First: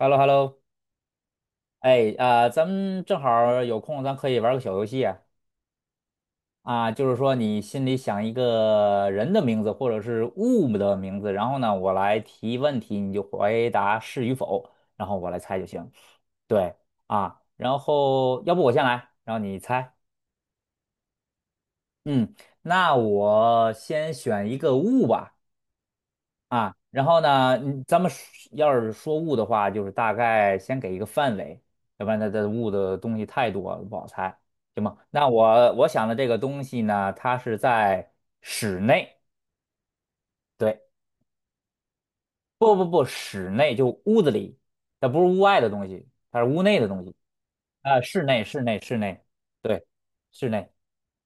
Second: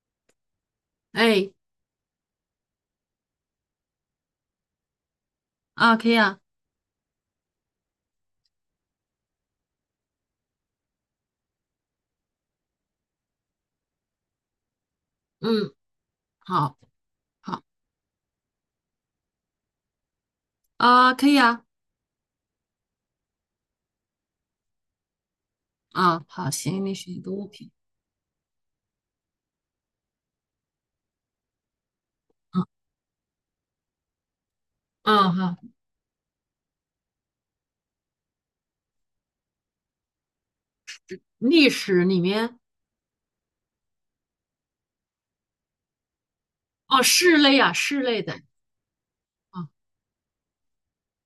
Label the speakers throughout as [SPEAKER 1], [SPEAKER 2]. [SPEAKER 1] h e l l o hello
[SPEAKER 2] 哎，
[SPEAKER 1] 哎，啊、咱们正好儿有空，咱可以玩个小游戏啊，
[SPEAKER 2] 啊，可以啊。
[SPEAKER 1] 啊，就是说你心里想一个人的名字或者是物的名字，然后呢，我来提问题，你就回答是与否，然后我来猜就
[SPEAKER 2] 嗯。
[SPEAKER 1] 行。对
[SPEAKER 2] 好。
[SPEAKER 1] 啊，
[SPEAKER 2] 好。
[SPEAKER 1] 然后要不我先来，然后你猜。
[SPEAKER 2] 啊，可以啊。
[SPEAKER 1] 嗯，那我先选一个物吧。
[SPEAKER 2] 啊，好，
[SPEAKER 1] 啊，
[SPEAKER 2] 行，你
[SPEAKER 1] 然
[SPEAKER 2] 选
[SPEAKER 1] 后
[SPEAKER 2] 一个物
[SPEAKER 1] 呢，
[SPEAKER 2] 品。
[SPEAKER 1] 你咱们说要是说物的话，就是大概先给一个范围，要不然它的
[SPEAKER 2] 嗯。
[SPEAKER 1] 物的东西太多了，不好猜，行吗？那
[SPEAKER 2] 嗯。好。
[SPEAKER 1] 我我想的这个东西呢，它是在室内，对，
[SPEAKER 2] 历史里面。
[SPEAKER 1] 不，室内就屋子里，它不是屋外的东西，它是屋内的
[SPEAKER 2] 哦，
[SPEAKER 1] 东西，
[SPEAKER 2] 室内啊，
[SPEAKER 1] 啊，
[SPEAKER 2] 室内
[SPEAKER 1] 室
[SPEAKER 2] 的。
[SPEAKER 1] 内室内室内，
[SPEAKER 2] 啊
[SPEAKER 1] 对，室内，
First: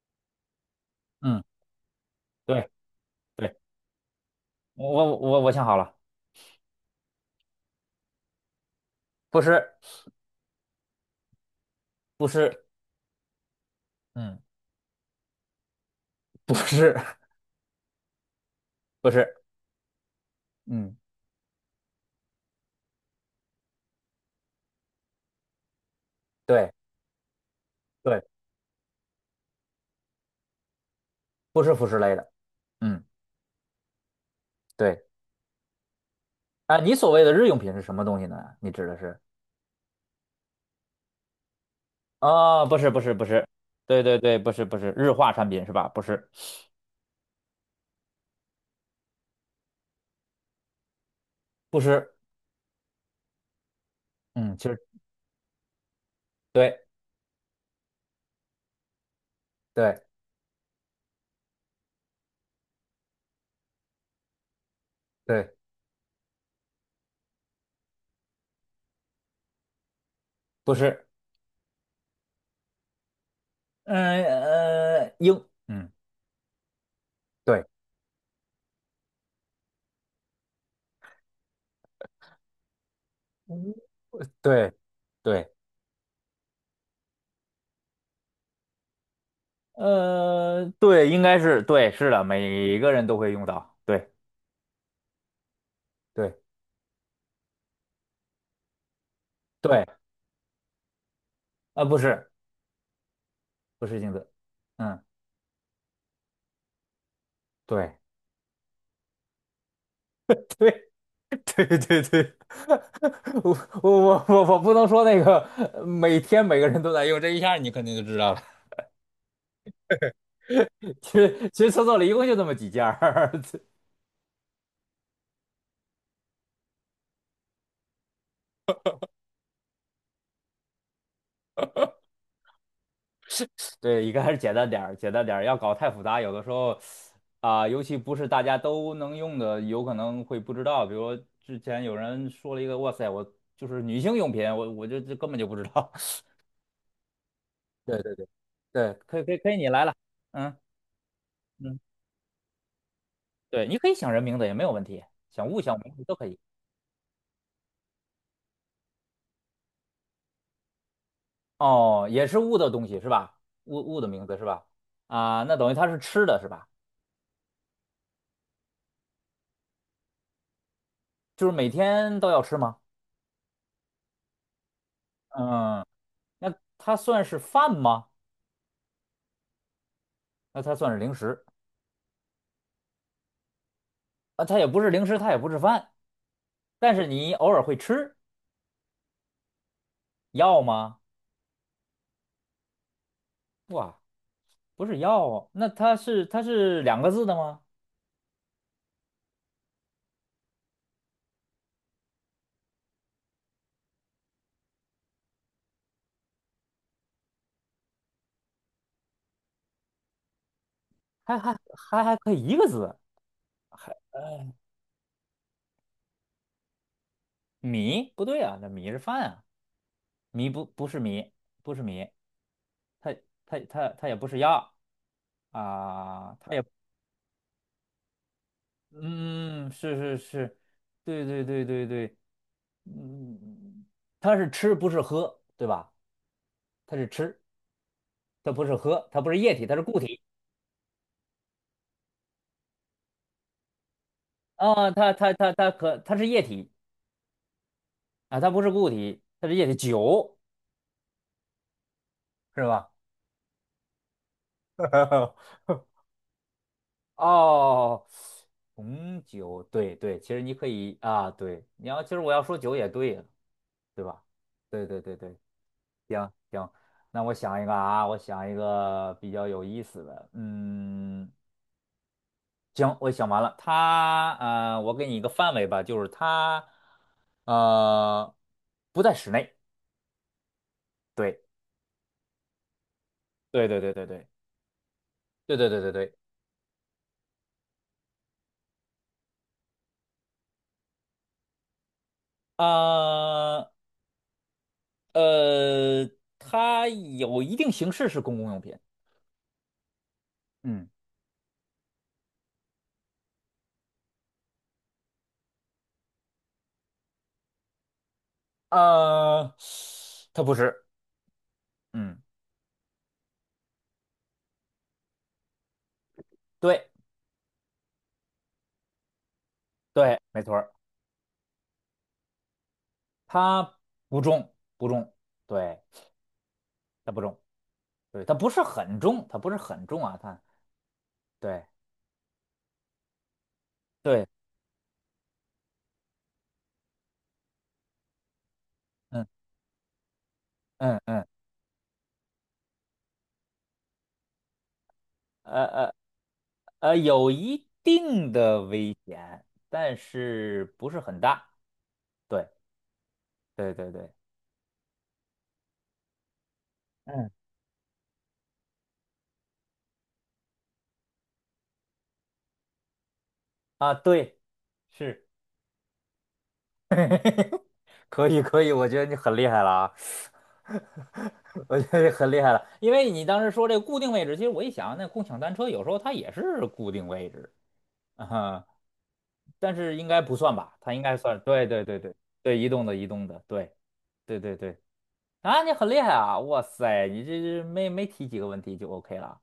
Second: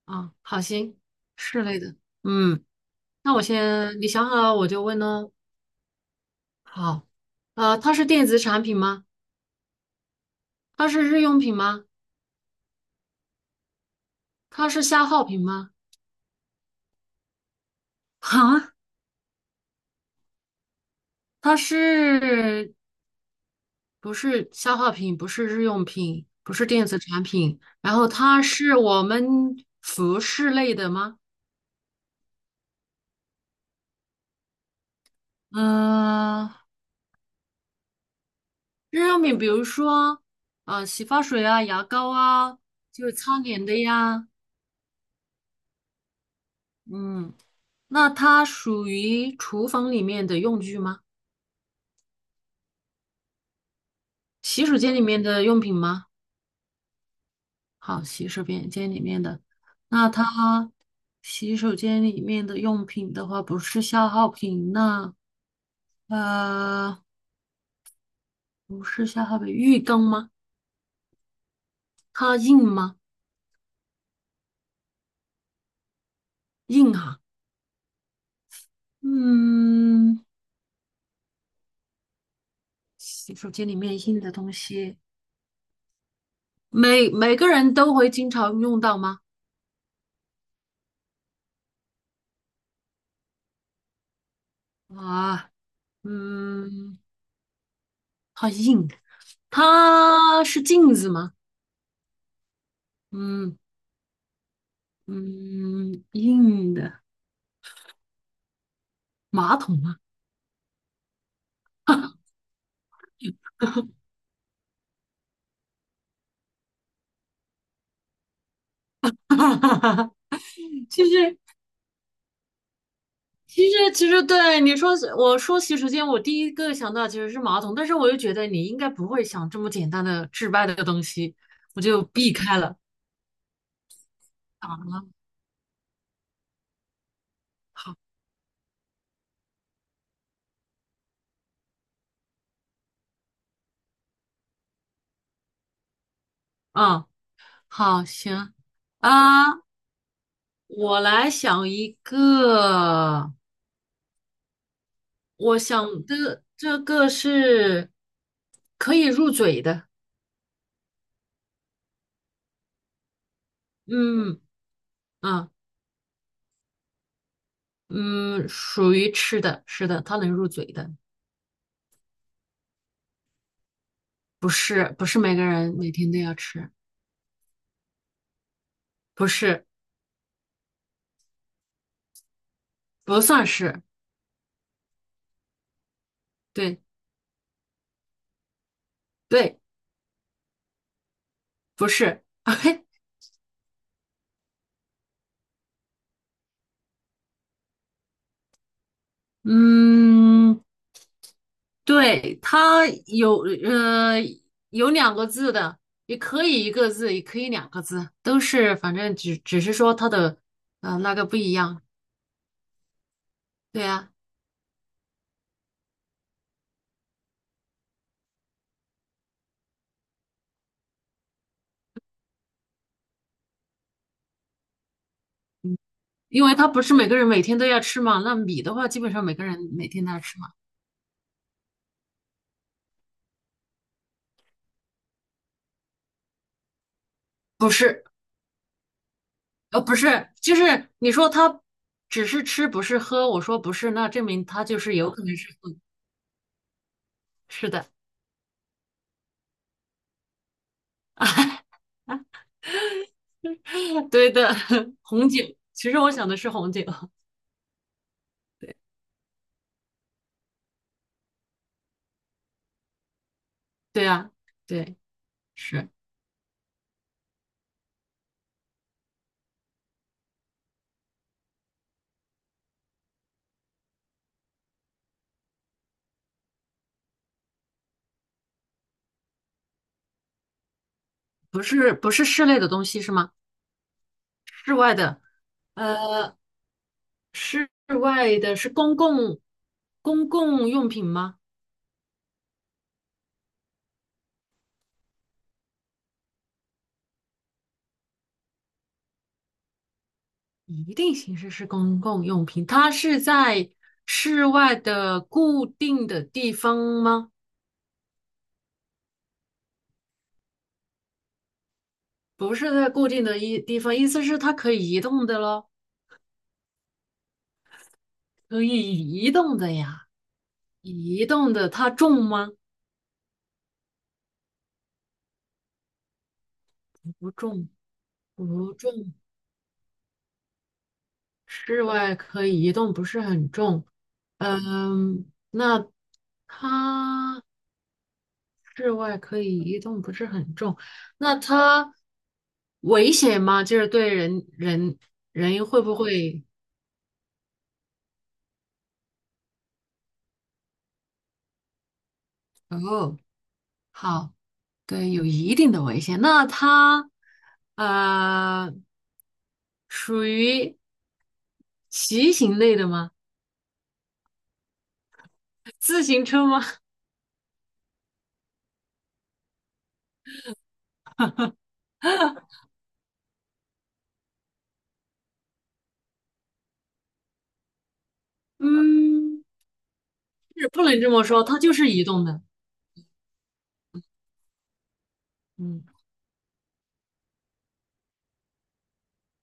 [SPEAKER 2] 啊，好，行。
[SPEAKER 1] 嗯，
[SPEAKER 2] 室内的。嗯。
[SPEAKER 1] 对
[SPEAKER 2] 那我
[SPEAKER 1] 对，
[SPEAKER 2] 先，你想好了我就
[SPEAKER 1] 我
[SPEAKER 2] 问
[SPEAKER 1] 我
[SPEAKER 2] 喽。
[SPEAKER 1] 我我想好了，
[SPEAKER 2] 好。它是电子产品吗？
[SPEAKER 1] 不是
[SPEAKER 2] 它是日用品吗？
[SPEAKER 1] 不是，嗯，
[SPEAKER 2] 它是消耗品吗？
[SPEAKER 1] 不是
[SPEAKER 2] 啊，
[SPEAKER 1] 不是，嗯，
[SPEAKER 2] 它是不是消耗品，不是日用品，不是
[SPEAKER 1] 对。
[SPEAKER 2] 电子产品，然后
[SPEAKER 1] 对
[SPEAKER 2] 它是我们服饰类的吗？
[SPEAKER 1] 不是服饰类的，嗯，对，
[SPEAKER 2] 嗯、
[SPEAKER 1] 啊，你所谓的日用品是什么东西呢？你指的
[SPEAKER 2] 日
[SPEAKER 1] 是？
[SPEAKER 2] 用品，比如说洗发水啊、牙膏啊，
[SPEAKER 1] 啊，
[SPEAKER 2] 就是
[SPEAKER 1] 不
[SPEAKER 2] 擦
[SPEAKER 1] 是，
[SPEAKER 2] 脸的
[SPEAKER 1] 对对
[SPEAKER 2] 呀。
[SPEAKER 1] 对，不是，不是日化产品是吧？不是，
[SPEAKER 2] 嗯，那它属于厨房里面的用具吗？
[SPEAKER 1] 不是，嗯，其
[SPEAKER 2] 洗
[SPEAKER 1] 实
[SPEAKER 2] 手间里面的用品吗？
[SPEAKER 1] 对
[SPEAKER 2] 好，洗手间间里面的。
[SPEAKER 1] 对
[SPEAKER 2] 那它洗手间里面的用品的话，不是消耗品，那
[SPEAKER 1] 对，
[SPEAKER 2] 呃。不是下河北玉庚吗？
[SPEAKER 1] 不是，
[SPEAKER 2] 它硬吗？
[SPEAKER 1] 嗯呃，英，嗯，
[SPEAKER 2] 硬啊。
[SPEAKER 1] 对
[SPEAKER 2] 嗯，洗手间里面硬的东
[SPEAKER 1] 对
[SPEAKER 2] 西，
[SPEAKER 1] 对，
[SPEAKER 2] 每个人都会经常用到吗？
[SPEAKER 1] 对，应该是对，是的，每个人都会用到，对
[SPEAKER 2] 啊。
[SPEAKER 1] 对
[SPEAKER 2] 嗯，它硬，
[SPEAKER 1] 对，
[SPEAKER 2] 它是镜子吗？
[SPEAKER 1] 啊，不是，
[SPEAKER 2] 嗯
[SPEAKER 1] 不是镜子，嗯，
[SPEAKER 2] 嗯，硬的
[SPEAKER 1] 对
[SPEAKER 2] 马桶吗？
[SPEAKER 1] 对，对对 对，我不能说那个每天每个人都在用，这一下你肯定就知道了。
[SPEAKER 2] 哈哈哈哈哈，就
[SPEAKER 1] 其
[SPEAKER 2] 是
[SPEAKER 1] 实厕所里一共就这么几件儿，
[SPEAKER 2] 其实，其实对你说，我说洗手间，我第一个想到其实是马桶，但是我又觉得你应该不会想这么简单的治外的东西，我就避开了。
[SPEAKER 1] 对，一个还是简单点儿，
[SPEAKER 2] 了。
[SPEAKER 1] 简单点儿，要搞太复杂，有的时候啊、尤
[SPEAKER 2] 好。
[SPEAKER 1] 其不是大家都能用的，有可能会不知道。比如之前有人说了一个，哇塞，我就是女性用品，我就这根本就不知道。
[SPEAKER 2] 嗯，
[SPEAKER 1] 对
[SPEAKER 2] 好，
[SPEAKER 1] 对对
[SPEAKER 2] 行。
[SPEAKER 1] 对，可以可以
[SPEAKER 2] 啊，
[SPEAKER 1] 可以，你来了，嗯
[SPEAKER 2] 我来想
[SPEAKER 1] 嗯，
[SPEAKER 2] 一个，
[SPEAKER 1] 对，你可以想人名字也没有问题，想
[SPEAKER 2] 我
[SPEAKER 1] 物想名字
[SPEAKER 2] 想
[SPEAKER 1] 都可以。
[SPEAKER 2] 的这个是可以入嘴的。
[SPEAKER 1] 哦，也是物的东西是吧？物的名字
[SPEAKER 2] 嗯。
[SPEAKER 1] 是吧？啊，
[SPEAKER 2] 啊。
[SPEAKER 1] 那等于它是吃的是吧？
[SPEAKER 2] 嗯，属于吃的，是的，它能入嘴的。
[SPEAKER 1] 就是每天都要吃吗？
[SPEAKER 2] 不是，不是每个人
[SPEAKER 1] 嗯，
[SPEAKER 2] 每天都要
[SPEAKER 1] 那
[SPEAKER 2] 吃。
[SPEAKER 1] 它算是饭吗？
[SPEAKER 2] 不是。
[SPEAKER 1] 那它算是零食
[SPEAKER 2] 不算是。
[SPEAKER 1] 啊？它也不是零食，它也不是饭，
[SPEAKER 2] 对
[SPEAKER 1] 但是你偶尔会吃
[SPEAKER 2] 对，
[SPEAKER 1] 药吗？
[SPEAKER 2] 不是。
[SPEAKER 1] 哇，不是药哦那它是两个字的吗？
[SPEAKER 2] 嗯，对，它有有两个字的，也可以一个字，也可以两个字，都是反正只是说它的那个不
[SPEAKER 1] 还
[SPEAKER 2] 一
[SPEAKER 1] 还
[SPEAKER 2] 样。
[SPEAKER 1] 还还可以一个字，
[SPEAKER 2] 对呀、
[SPEAKER 1] 米不对啊，那米是饭啊，米不是米，不是米，它它它也不是药啊，
[SPEAKER 2] 因
[SPEAKER 1] 它
[SPEAKER 2] 为
[SPEAKER 1] 也。
[SPEAKER 2] 它不是每个人每天都要吃嘛，那米的话基本上每个人
[SPEAKER 1] 嗯，
[SPEAKER 2] 每天都要吃嘛。
[SPEAKER 1] 是，对，嗯，它是吃不是喝，对吧？它是吃，
[SPEAKER 2] 不是。
[SPEAKER 1] 它不是喝，它不是液体，它是
[SPEAKER 2] 不
[SPEAKER 1] 固体
[SPEAKER 2] 是，就是你说他只是吃不是喝，我说不是，那证明他就
[SPEAKER 1] 啊，
[SPEAKER 2] 是有可能是喝。
[SPEAKER 1] 它是液体
[SPEAKER 2] 是的。
[SPEAKER 1] 啊，它不是固体，它是液体，酒 是吧？
[SPEAKER 2] 对的。红酒，其实我想的是红酒。
[SPEAKER 1] 哦，红酒，对对，其实你可以啊，对，其实我要说酒也对呀，对
[SPEAKER 2] 对
[SPEAKER 1] 吧？
[SPEAKER 2] 呀。对。
[SPEAKER 1] 对，
[SPEAKER 2] 是
[SPEAKER 1] 行行，那我想一个啊，我想一个比较有意思的，嗯。行，我想完了，我给你一个范围吧，就是它呃不在室内。对，
[SPEAKER 2] 不是不是室内的东西是吗？
[SPEAKER 1] 对对对对对
[SPEAKER 2] 室外的。
[SPEAKER 1] 对。
[SPEAKER 2] 呃，室外的是公共用品吗？
[SPEAKER 1] 啊呃，它有一定形式是公共用品。嗯，
[SPEAKER 2] 一定形式是公共用品，它是在室外的固定的地方吗？
[SPEAKER 1] 呃，它不是。嗯，
[SPEAKER 2] 不是在固定的一地方，意思是它可以移动的咯。
[SPEAKER 1] 对
[SPEAKER 2] 可以移动的呀。
[SPEAKER 1] 对，没错儿，
[SPEAKER 2] 移动的它重吗？
[SPEAKER 1] 它不重，对，它不
[SPEAKER 2] 不
[SPEAKER 1] 重，
[SPEAKER 2] 重，
[SPEAKER 1] 对，它不是
[SPEAKER 2] 不
[SPEAKER 1] 很
[SPEAKER 2] 重。
[SPEAKER 1] 重，它对
[SPEAKER 2] 室外可以移动，不是很重。
[SPEAKER 1] 对，
[SPEAKER 2] 嗯，那它室外
[SPEAKER 1] 嗯
[SPEAKER 2] 可以移动，不是很重。
[SPEAKER 1] 嗯，
[SPEAKER 2] 那它危险吗？就是对人人
[SPEAKER 1] 呃
[SPEAKER 2] 人会
[SPEAKER 1] 呃
[SPEAKER 2] 不会？
[SPEAKER 1] 呃，有一定的危险，但是不是很大。对，
[SPEAKER 2] 哦。
[SPEAKER 1] 对，
[SPEAKER 2] 好。对，有一定的危险。那它
[SPEAKER 1] 嗯，
[SPEAKER 2] 呃，属于骑行类的吗？
[SPEAKER 1] 啊，对，是，
[SPEAKER 2] 自行车吗？
[SPEAKER 1] 可以，可以，我觉得你很厉害了啊，我觉得你很厉害 了，因为你当时说这个固定位置，其实我一想，那共享单车有时候它也是固定位置，啊，哈，
[SPEAKER 2] 嗯，
[SPEAKER 1] 但是应该不算
[SPEAKER 2] 是
[SPEAKER 1] 吧？
[SPEAKER 2] 不
[SPEAKER 1] 它
[SPEAKER 2] 能
[SPEAKER 1] 应
[SPEAKER 2] 这
[SPEAKER 1] 该
[SPEAKER 2] 么
[SPEAKER 1] 算，
[SPEAKER 2] 说，它就是移
[SPEAKER 1] 对，
[SPEAKER 2] 动的。
[SPEAKER 1] 对，移动的，移动的，对，啊，你
[SPEAKER 2] 嗯。
[SPEAKER 1] 很厉害啊，哇塞，你这没提几个问题就 OK 了。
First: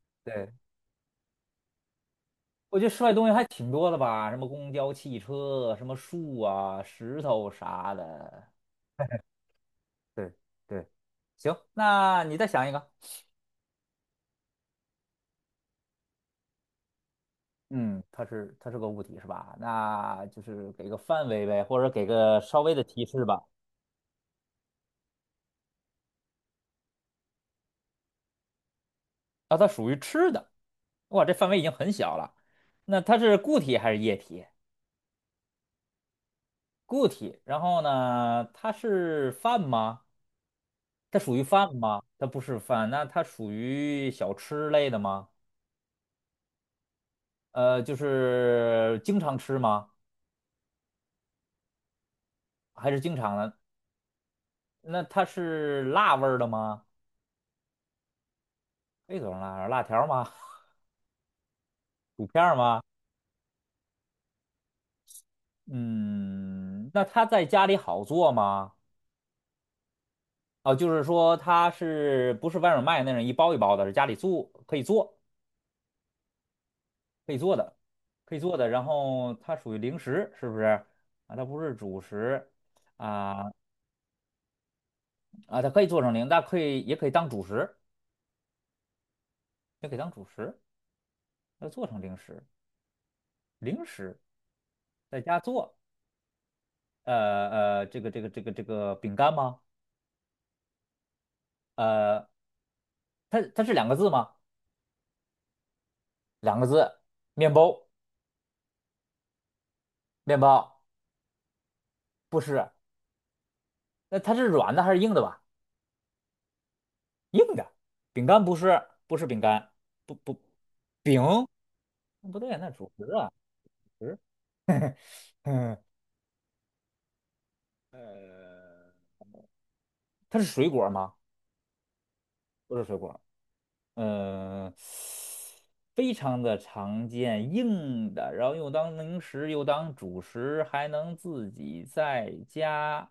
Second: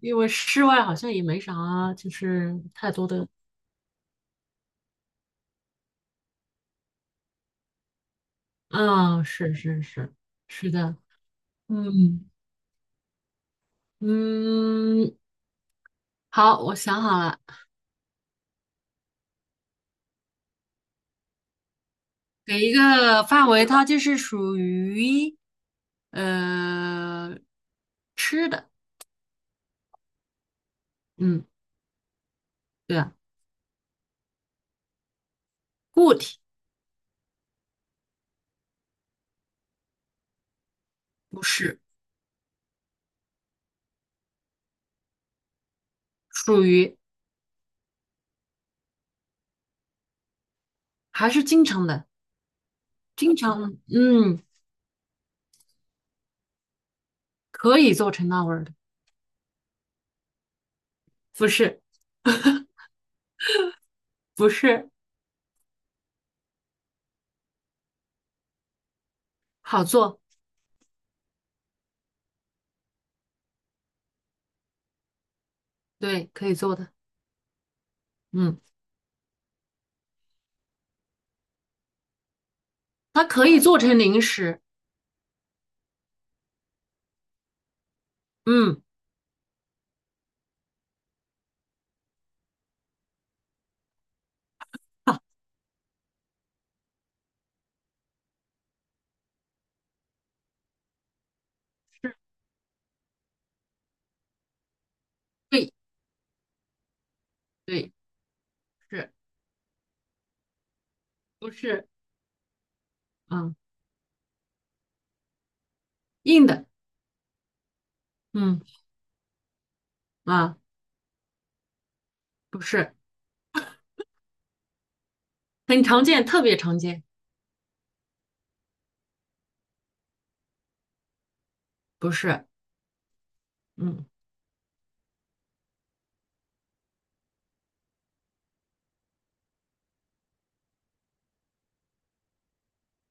[SPEAKER 2] 因为
[SPEAKER 1] 对。
[SPEAKER 2] 室外好像也没啥，就是
[SPEAKER 1] 我觉得
[SPEAKER 2] 太
[SPEAKER 1] 室
[SPEAKER 2] 多
[SPEAKER 1] 外东
[SPEAKER 2] 的。
[SPEAKER 1] 西还挺多的吧，什么公交、汽车，什么树啊、石头啥的。
[SPEAKER 2] 啊，是是是。
[SPEAKER 1] 对
[SPEAKER 2] 是
[SPEAKER 1] 对，
[SPEAKER 2] 的。
[SPEAKER 1] 行，那
[SPEAKER 2] 嗯
[SPEAKER 1] 你再想一个。
[SPEAKER 2] 嗯。好，我想好了。
[SPEAKER 1] 嗯，它是个物体是吧？那就是给个范围呗，或者给个稍
[SPEAKER 2] 给一
[SPEAKER 1] 微的提
[SPEAKER 2] 个
[SPEAKER 1] 示吧。
[SPEAKER 2] 范围，它就是属于呃吃的。
[SPEAKER 1] 啊，它属于吃的。哇，这
[SPEAKER 2] 嗯。
[SPEAKER 1] 范围已经很小了。
[SPEAKER 2] 对
[SPEAKER 1] 那
[SPEAKER 2] 啊。
[SPEAKER 1] 它是固体还是液体？
[SPEAKER 2] 固体。
[SPEAKER 1] 固体。然后呢，它是饭吗？它属于
[SPEAKER 2] 不
[SPEAKER 1] 饭
[SPEAKER 2] 是，
[SPEAKER 1] 吗？它不是饭，那它属于小吃类的吗？
[SPEAKER 2] 属于
[SPEAKER 1] 就是经常吃吗？
[SPEAKER 2] 还是经常的，
[SPEAKER 1] 还是经常
[SPEAKER 2] 经
[SPEAKER 1] 的？
[SPEAKER 2] 常。嗯，
[SPEAKER 1] 那它是辣味儿的吗？
[SPEAKER 2] 可以做成那味儿的。
[SPEAKER 1] 可以做成儿，辣条儿吗？
[SPEAKER 2] 不是。
[SPEAKER 1] 薯片儿吗？
[SPEAKER 2] 不是。
[SPEAKER 1] 嗯，那它在家里好做吗？
[SPEAKER 2] 好做。
[SPEAKER 1] 哦，就是说它是不是外面卖那种一包一包的，是家里做可以做
[SPEAKER 2] 对，可以做的。
[SPEAKER 1] 可以做的，可以做
[SPEAKER 2] 嗯，
[SPEAKER 1] 的。然后它属于零食，是不是？啊，它不是主食
[SPEAKER 2] 它可
[SPEAKER 1] 啊
[SPEAKER 2] 以做成零食。
[SPEAKER 1] 啊，它可以做成零，但可以也可以当主食，
[SPEAKER 2] 嗯。
[SPEAKER 1] 也可以当主食，它做成零食，零食在家做。呃这个这个饼干吗？
[SPEAKER 2] 是。
[SPEAKER 1] 呃，它是两个字吗？
[SPEAKER 2] 对
[SPEAKER 1] 两个字，面包，
[SPEAKER 2] 对。是
[SPEAKER 1] 面包
[SPEAKER 2] 不是？
[SPEAKER 1] 不是，
[SPEAKER 2] 嗯，
[SPEAKER 1] 那它是软的还是硬的吧？
[SPEAKER 2] 硬的。
[SPEAKER 1] 硬的，饼干不
[SPEAKER 2] 嗯
[SPEAKER 1] 是，不是饼干，不
[SPEAKER 2] 啊，
[SPEAKER 1] 饼，不对，
[SPEAKER 2] 不
[SPEAKER 1] 那主
[SPEAKER 2] 是。
[SPEAKER 1] 食啊，主食，嗯，
[SPEAKER 2] 很常见，特别常见。
[SPEAKER 1] 呃，它是水果吗？
[SPEAKER 2] 不是。
[SPEAKER 1] 不是水果。
[SPEAKER 2] 嗯
[SPEAKER 1] 呃，非常的常见，硬的，然后又当零食，又当主食，还能自己在家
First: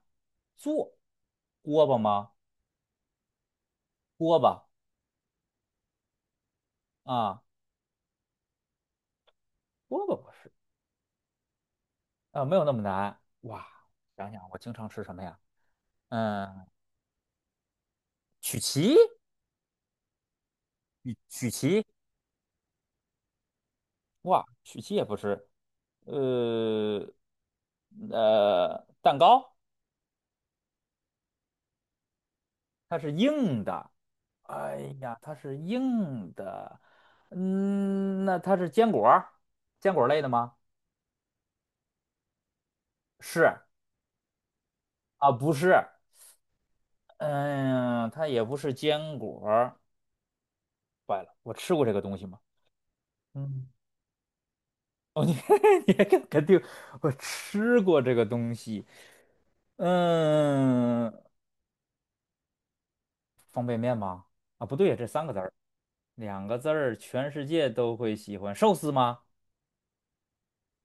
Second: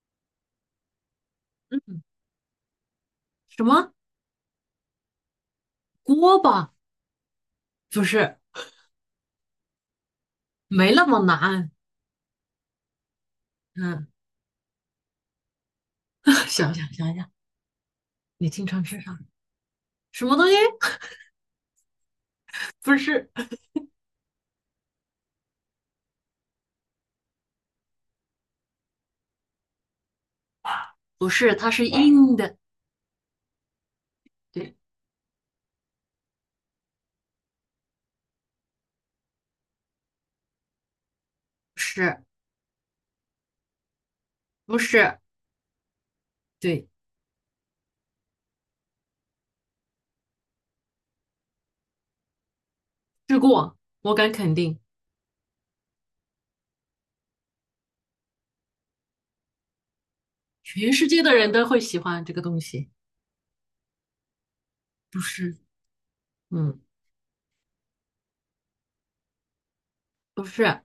[SPEAKER 1] 做。锅巴
[SPEAKER 2] 嗯。
[SPEAKER 1] 吗？
[SPEAKER 2] 什么
[SPEAKER 1] 锅巴
[SPEAKER 2] 锅巴？
[SPEAKER 1] 啊，
[SPEAKER 2] 不是，
[SPEAKER 1] 锅巴不是
[SPEAKER 2] 没那么难。
[SPEAKER 1] 啊，没有那么难。哇，
[SPEAKER 2] 嗯
[SPEAKER 1] 想想我经常吃什么呀？嗯，
[SPEAKER 2] 想想想想，你
[SPEAKER 1] 曲
[SPEAKER 2] 经常
[SPEAKER 1] 奇，
[SPEAKER 2] 吃啥？什么东西
[SPEAKER 1] 曲奇，
[SPEAKER 2] 不是。
[SPEAKER 1] 哇，曲奇也不是。呃，蛋糕
[SPEAKER 2] 不是，它是硬的。
[SPEAKER 1] 它是硬的，
[SPEAKER 2] 对。
[SPEAKER 1] 哎呀，它是硬的，嗯，那它是坚果儿，坚果类的吗？
[SPEAKER 2] 是
[SPEAKER 1] 是
[SPEAKER 2] 不是？
[SPEAKER 1] 啊，不是，
[SPEAKER 2] 对，
[SPEAKER 1] 嗯，它也不是坚果儿。坏了，我吃过这个东西吗？
[SPEAKER 2] 吃
[SPEAKER 1] 嗯
[SPEAKER 2] 过，我敢肯定，
[SPEAKER 1] 哦，你 你还敢肯定我吃过这个东西？
[SPEAKER 2] 全世
[SPEAKER 1] 嗯，
[SPEAKER 2] 界的人都会喜欢这个东西。
[SPEAKER 1] 妈啊，不对呀，这
[SPEAKER 2] 不
[SPEAKER 1] 三个字儿，
[SPEAKER 2] 是。
[SPEAKER 1] 两个字
[SPEAKER 2] 嗯。
[SPEAKER 1] 儿，全世界都会喜欢寿司吗？
[SPEAKER 2] 不是，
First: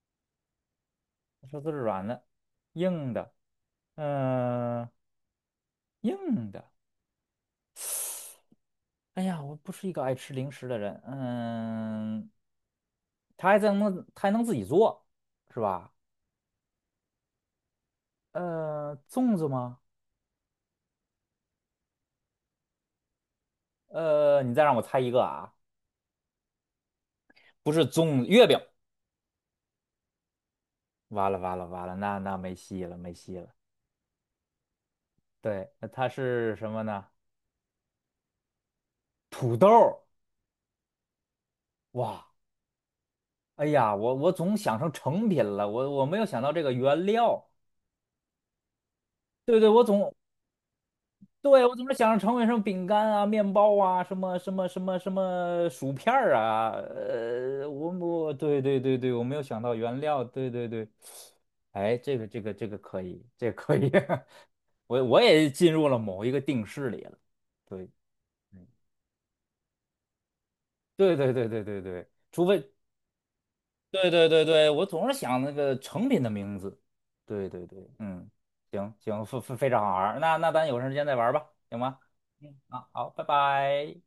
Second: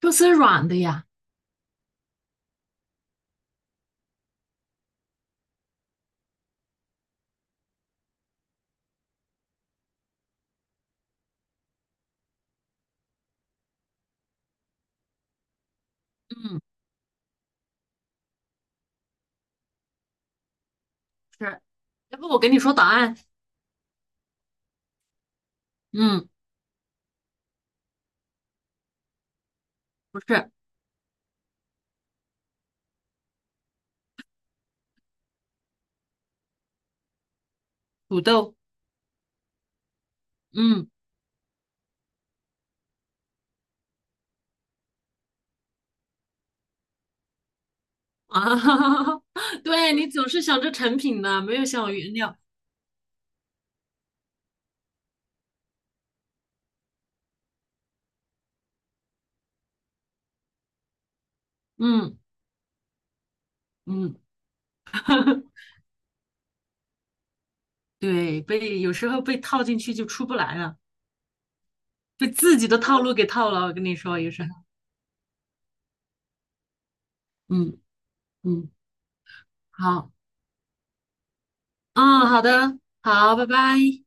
[SPEAKER 2] 就是软的呀。
[SPEAKER 1] 寿司是软的，硬的，嗯、硬的。哎呀，我不是一个爱吃零食的人，嗯，他还能自己做，是吧？
[SPEAKER 2] 嗯。
[SPEAKER 1] 呃，粽子吗？
[SPEAKER 2] 是。要不我给你说答案？
[SPEAKER 1] 呃，你再让我猜一个啊，
[SPEAKER 2] 嗯。
[SPEAKER 1] 不是粽子，月饼。
[SPEAKER 2] 不是。
[SPEAKER 1] 完了，那那没戏了没戏了。对，那它是什么呢？
[SPEAKER 2] 土豆。
[SPEAKER 1] 土豆儿
[SPEAKER 2] 嗯
[SPEAKER 1] 哇，哎呀，我总想成成品了，我没有想到这个原料。
[SPEAKER 2] 啊，
[SPEAKER 1] 对对，
[SPEAKER 2] 对你总是想着成品呢，没
[SPEAKER 1] 对，
[SPEAKER 2] 有
[SPEAKER 1] 我总
[SPEAKER 2] 想
[SPEAKER 1] 是想
[SPEAKER 2] 原
[SPEAKER 1] 着成
[SPEAKER 2] 料。
[SPEAKER 1] 为什么饼干啊、面包啊、什么薯片儿啊，我对，我没有想到原料，对，哎，
[SPEAKER 2] 嗯
[SPEAKER 1] 这个可以，这个可以，
[SPEAKER 2] 嗯，
[SPEAKER 1] 我也 进入了某一个定式里了，对，
[SPEAKER 2] 对，
[SPEAKER 1] 嗯
[SPEAKER 2] 被有时候被套进去就出不来了，
[SPEAKER 1] 对，
[SPEAKER 2] 被
[SPEAKER 1] 除
[SPEAKER 2] 自己
[SPEAKER 1] 非
[SPEAKER 2] 的套路给套了。我跟你说，有时候。
[SPEAKER 1] 对，我总是想那个成品的名字，对，
[SPEAKER 2] 嗯
[SPEAKER 1] 嗯，
[SPEAKER 2] 嗯。
[SPEAKER 1] 行行，非常好玩
[SPEAKER 2] 好。
[SPEAKER 1] 儿，那那咱有时间再玩儿吧，行吗？
[SPEAKER 2] 嗯，好
[SPEAKER 1] 嗯，
[SPEAKER 2] 的，
[SPEAKER 1] 啊，好，拜
[SPEAKER 2] 好，拜拜。
[SPEAKER 1] 拜。